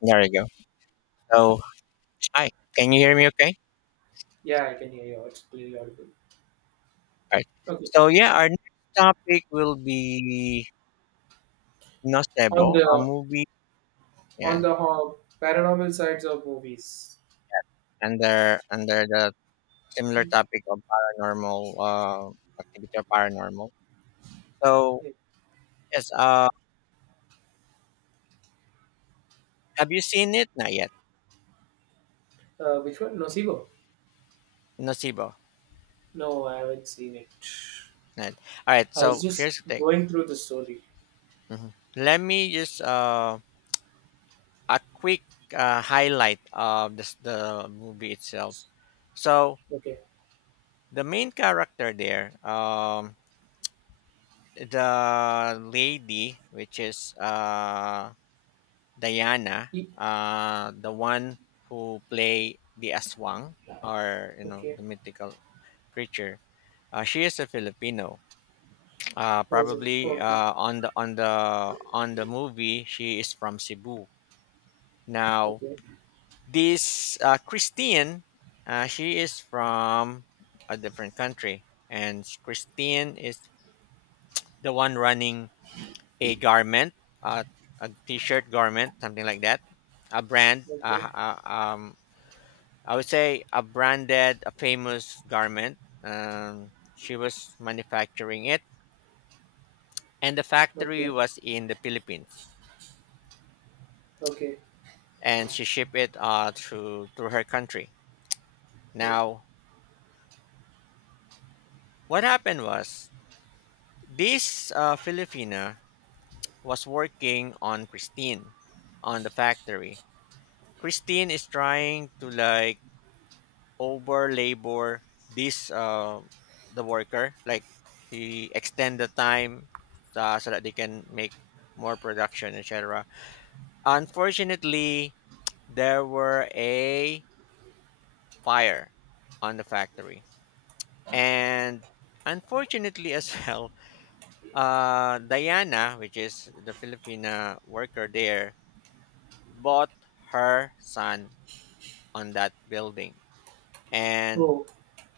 There you go. So, hi, can you hear me okay? Yeah, I can hear you. It's clearly audible. All right. Okay. So, yeah, our next topic will be Nocebo, On a the movie. Yeah, paranormal sides of movies. under the similar topic of paranormal activity or paranormal. So, yes, have you seen it? Not yet. Which one? Nocebo? Nocebo. No, I haven't seen it. Not All right. I was So, just here's the thing. going through the story. Mhm. Let me just a quick highlight of this, the movie itself. So, Okay. the main character there, the lady, which is Diana, E- the one who play the aswang or you know okay. the mythical creature. She is a Filipino. Was it? Probably Okay. On the movie, she is from Cebu. Now Okay. this Christine, she is from a different country, and Christine is the one running a garment, a, a t-shirt garment, something like that. A brand, Okay. I would say a branded, a famous garment. She was manufacturing it, and the factory Okay. was in the Philippines, Okay. and she shipped it through to her country. Mm. Now, what happened was this Filipina was working on Christine on the factory. Christine is trying to like over labor this the worker, like he extend the time so that they can make more production, etc. Unfortunately, there were a fire on the factory, and unfortunately, as well, Diana, which is the Filipina worker there, bought her son on that building, and Oh.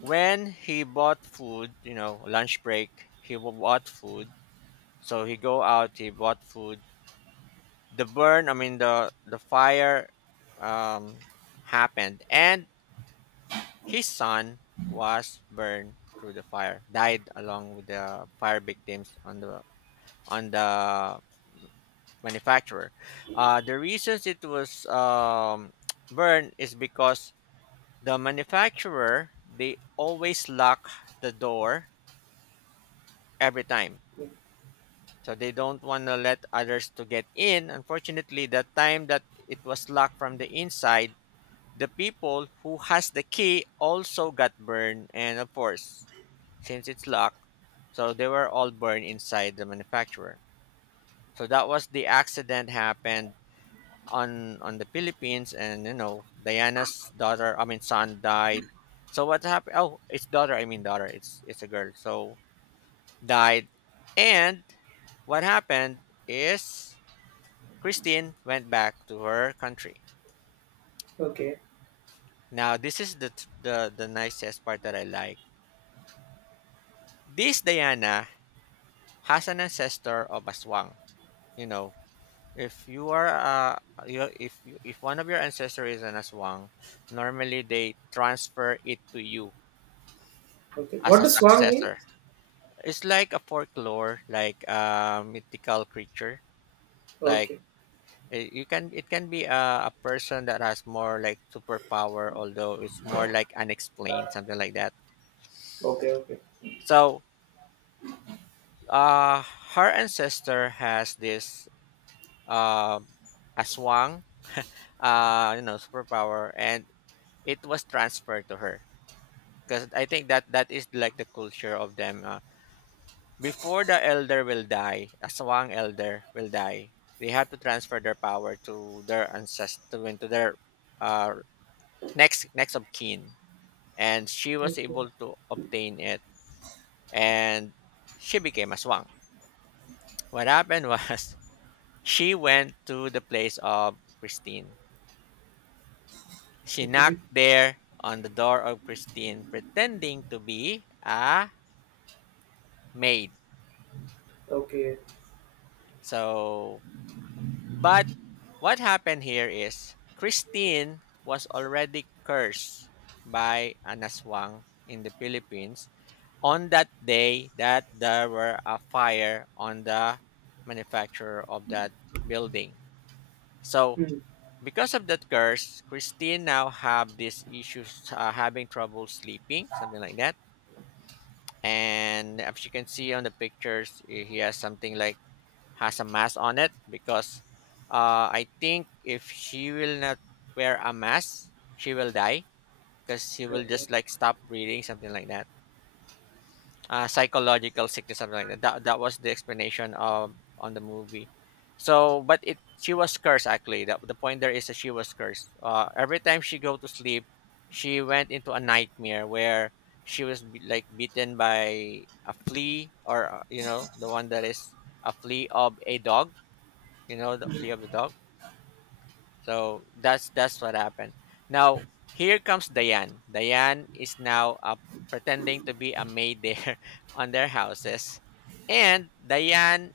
when he bought food, you know, lunch break, bought food. So he go out, he bought food. The burn, I mean the fire, um, happened, and his son was burned through the fire, died along with the fire victims on the on the manufacturer. The reasons it was burned is because the manufacturer, they always lock the door every time, Mm. so they don't want to let others to get in. Unfortunately, the time that it was locked from the inside, the people who has the key also got burned, and of course, since it's locked, so they were all burned inside the manufacturer. So that was the accident happened on the Philippines, and you know Diana's daughter I mean son died. So what happened? Oh, it's daughter, I mean daughter, it's a girl, so died. And what happened is Christine went back to her country. Okay. Now, this is the, the nicest part that I like. This Diana has an ancestor of Aswang. You know, if you are, you, if one of your ancestors is an Aswang, normally they transfer it to you Okay. as What a does swan mean? successor. It's like a folklore, like a mythical creature. Like, Okay. eh, you can, it can be a person that has more like superpower, although it's more like unexplained, something like that. Okay. Okay. So uh, her ancestor has this um, aswang, you know, superpower, and it was transferred to her because I think that that is like the culture of them. Before the elder will die, aswang elder will die. They have to transfer their power to their ancestor, into their uh, next of kin, and she was Okay. able to obtain it, and she became aswang. What happened was she went to the place of Christine. She Okay. knocked there on the door of Christine, pretending to be a maid. Okay. So, but what happened here is Christine was already cursed by an aswang in the Philippines on that day that there were a fire on the manufacturer of that building. So Hmm. because of that curse, Christine now have these issues, having trouble sleeping, something like that. And as you can see on the pictures, eh, he has something like has a mask on it because I think if she will not wear a mask, she will die because she will Okay. just like stop breathing, something like that, psychological sickness, something like that. That that was the explanation of on the movie. So, but it she was cursed actually. That the point there is that she was cursed. Every time she go to sleep, she went into a nightmare where she was be, like beaten by a flea or you know the one that is a flea of a dog. You know the flea of the dog, so that's what happened. Now here comes Diane. Diane is now pretending to be a maid there on their houses, and Diane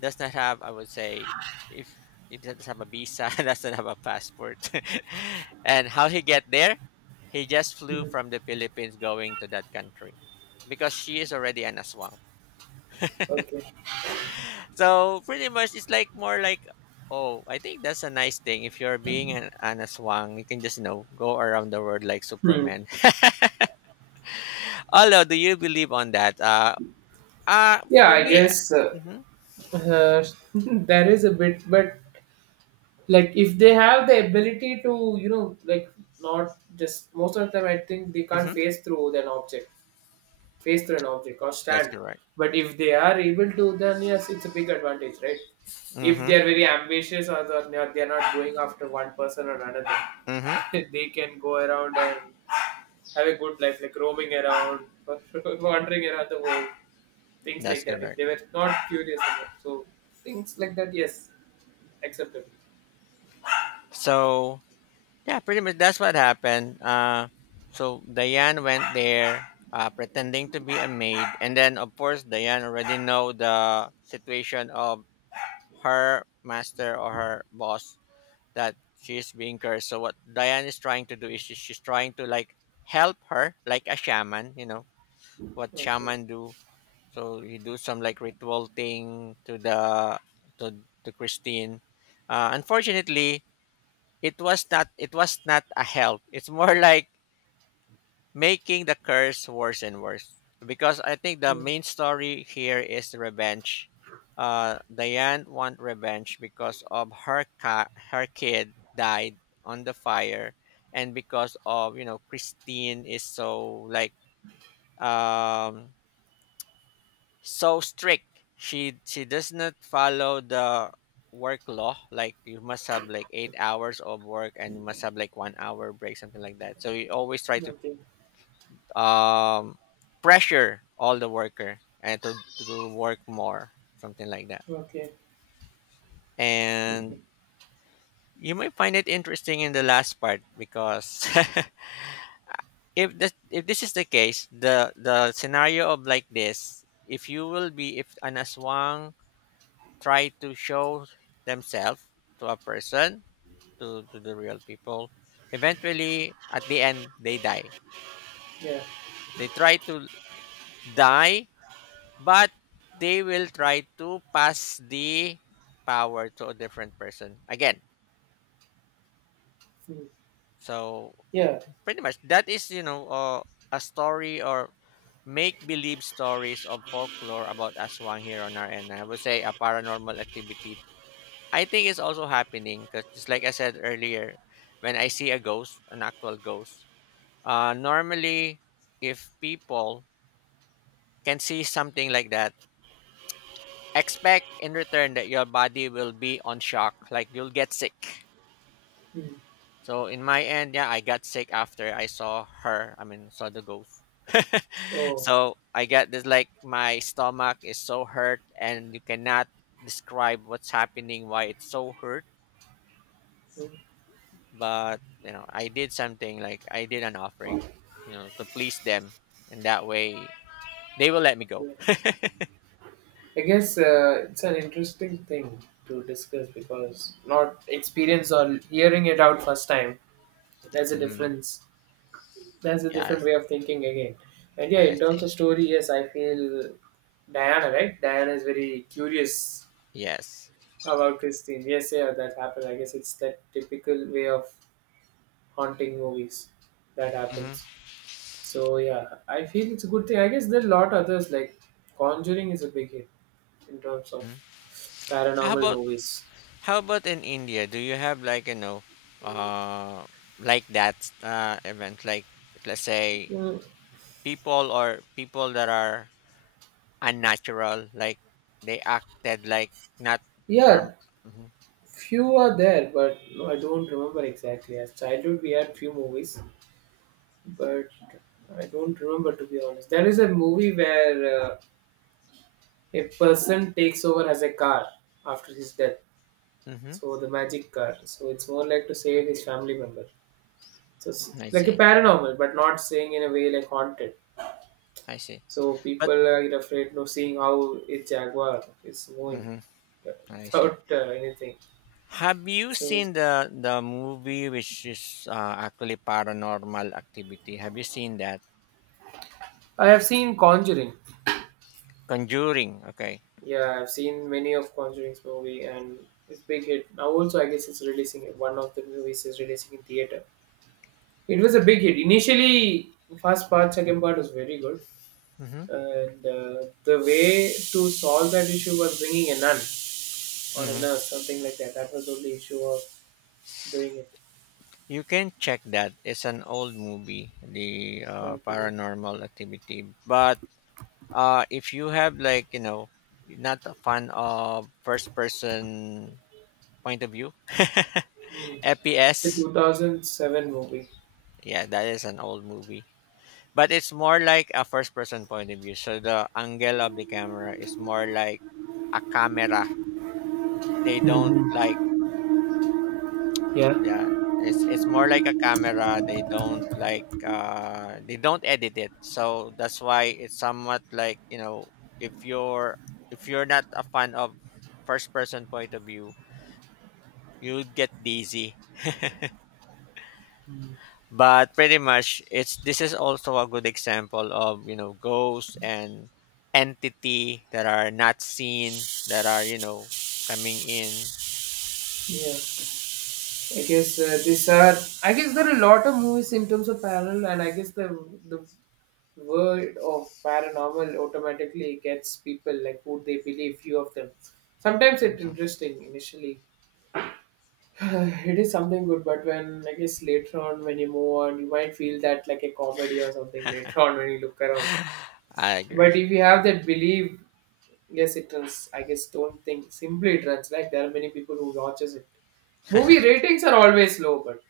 does not have, I would say, if it doesn't have a visa, doesn't have a passport. And how he get there? He just flew Hmm. from the Philippines going to that country because she is already an aswang, Okay. so pretty much it's like more like, oh, I think that's a nice thing. If you're being an aswang, you can just, you know, go around the world like Hmm. Superman. Although, do you believe on that? Yeah, For I me. guess Mm-hmm. uh, there is a bit, but like if they have the ability to, like not just most of the time, I think they can't Mm-hmm. phase through an object, phase through an object or That's stand. correct. But if they are able to, then yes, it's a big advantage, right? If Mm-hmm. they are very ambitious or they're not going after one person or another, Mm-hmm. they can go around and have a good life, like roaming around, wandering around the world, things That's like that, if correct. they were not curious about. So things like that, yes, acceptable. So yeah, pretty much that's what happened. Uh, so Diane went there pretending to be a maid, and then of course Diane already know the situation of her master or her boss, that she is being cursed. So what Diane is trying to do is she's trying to like help her like a shaman, you know, what Okay. shaman do. So you do some like ritual thing to to Christine. Unfortunately, it was not a help. It's more like making the curse worse and worse. Because I think the Mm. main story here is the revenge. Diane want revenge because of her kid died on the fire, and because of you know Christine is so like um so strict. She does not follow the work law, like you must have like 8 hours of work, and you must have like 1 hour break, something like that, so you always try to Okay. um, pressure all the worker, and to work more, something like that. Okay. And Okay. you may find it interesting in the last part because if this is the case, the scenario of like this, if you will be if an aswang try to show themselves to a person, to the real people, eventually at the end they die. Yeah. They try to die. But they will try to pass the power to a different person again. Mm. So Yeah. pretty much that is, you know, a story or make believe stories of folklore about Aswang here on our end. I would say a paranormal activity. I think it's also happening because, just like I said earlier, when I see a ghost, an actual ghost, normally if people can see something like that, expect in return that your body will be on shock, like you'll get sick. Mm. So in my end, yeah, I got sick after I saw her I mean saw the ghost. Oh. So I got this like my stomach is so hurt, and you cannot describe what's happening, why it's so hurt. Mm. But you know I did something, like I did an offering, you know, to please them, and that way they will let me go. Okay. I guess it's an interesting thing to discuss, because not experience or hearing it out first time, there's a Mm, difference. There's a different yes, way of thinking again. And yeah, I in terms of see. story, yes, I feel Diana, right? Diana is very curious Yes. about Christine. Yes, yeah, that happened. I guess it's that typical way of haunting movies that Hmm. happens. So yeah, I feel it's a good thing. I guess there are a lot others like Conjuring is a big hit in terms of how paranormal about movies. How about in India? Do you have like, you know, uh, like that event? Like let's say Mm, people or people that are unnatural, like they acted like not normal. yeah, Mm-hmm. few are there, but no, I don't remember exactly. As childhood, we had few movies, but I don't remember, to be honest. There is a movie where a person takes over as a car after his death. Mm-hmm. So the magic car. So it's more like to save his family member. So it's I like a see. paranormal, but not saying in a way like haunted. I see. So But people are afraid of seeing how a jaguar is moving mm-hmm, I see. without anything. Have you So seen the movie which is actually paranormal activity? Have you seen that I have seen Conjuring. Conjuring? Okay. Yeah, I've seen many of Conjuring's movie, and it's big hit. Now also I guess it's releasing. One of the movies is releasing in theater. It was a big hit. Initially, first part, second part was very good. Mm-hmm. And the way to solve that issue was bringing a nun or a Mm-hmm. nurse, something like that. That was the only issue of doing it. You can check that. It's an old movie, the Okay. Paranormal Activity. But if you have, like you know, not a fan of first person point of view, Hmm. The FPS. 2007 movie. Yeah, that is an old movie. But it's more like a first person point of view. So the angle of the camera is more like a camera. They don't Hmm. like. Yeah. Yeah, it's more like a camera. They don't like, they don't edit it. So that's why it's somewhat like, you know, if you're if you're not a fan of first person point of view, you'd get dizzy. But pretty much it's this is also a good example of, you know, ghosts and entity that are not seen, that are, you know, coming in. Yeah, I guess these are. I guess there are a lot of movies in terms of parallel, and I guess the word of paranormal automatically gets people like who they believe. Few of them. Sometimes it's Mhm. interesting initially, it is something good, but when, I guess, later on, when you move on, you might feel that like a comedy or something later on when you look around. I agree. But if you have that belief, yes, it runs, I guess. Don't think simply it runs, like there are many people who watches it. Movie ratings are always low, but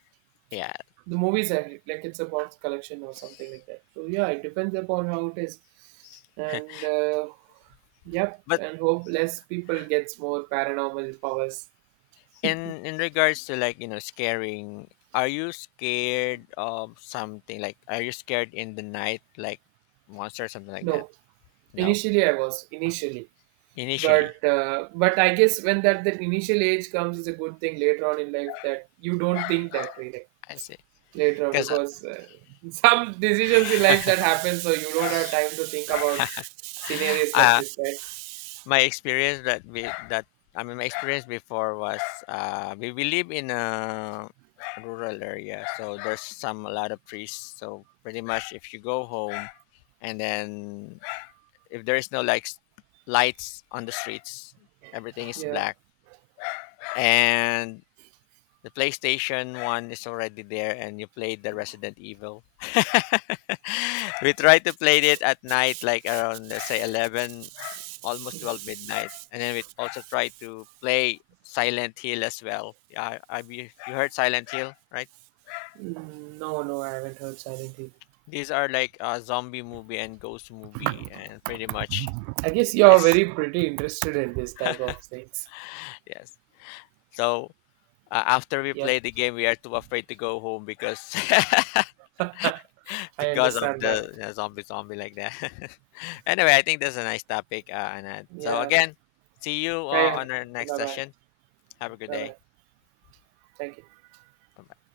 Yeah. the movies are like it's a box collection or something like that. So yeah, it depends upon how it is. And yep, But and hope less people gets more paranormal powers. in regards to, like you know, scaring, are you scared of something, like are you scared in the night like monster or something like No, that? No, initially I was, initially. But initially. But I guess when that initial age comes, it's a good thing later on in life that you don't think that way like, I say, later on, because because some decisions in life that happen, so you don't have time to think about scenarios like uh this, right? my experience that we that my experience before was, we live in a rural area, so there's some a lot of trees, so pretty much if you go home, and then if there is no like lights on the streets, everything is Yeah. black, and the PlayStation One is already there, and you played the Resident Evil. We tried to play it at night, like around let's say 11, almost 12 midnight, and then we also tried to play Silent Hill as well. Yeah, I, you heard Silent Hill, right? Mm, no, no, I haven't heard Silent Hill. These are like a zombie movie and ghost movie, and pretty much I guess you're it's very pretty interested in this type of things. yes. So after we Yep, play the game, we are too afraid to go home because I because of understand the that. Zombie like that. Anyway, I think that's a nice topic, Anand. So Yeah, again, see you carry on. on our Okay, next bye bye. session. Have a good Bye day. bye. Thank you. Bye.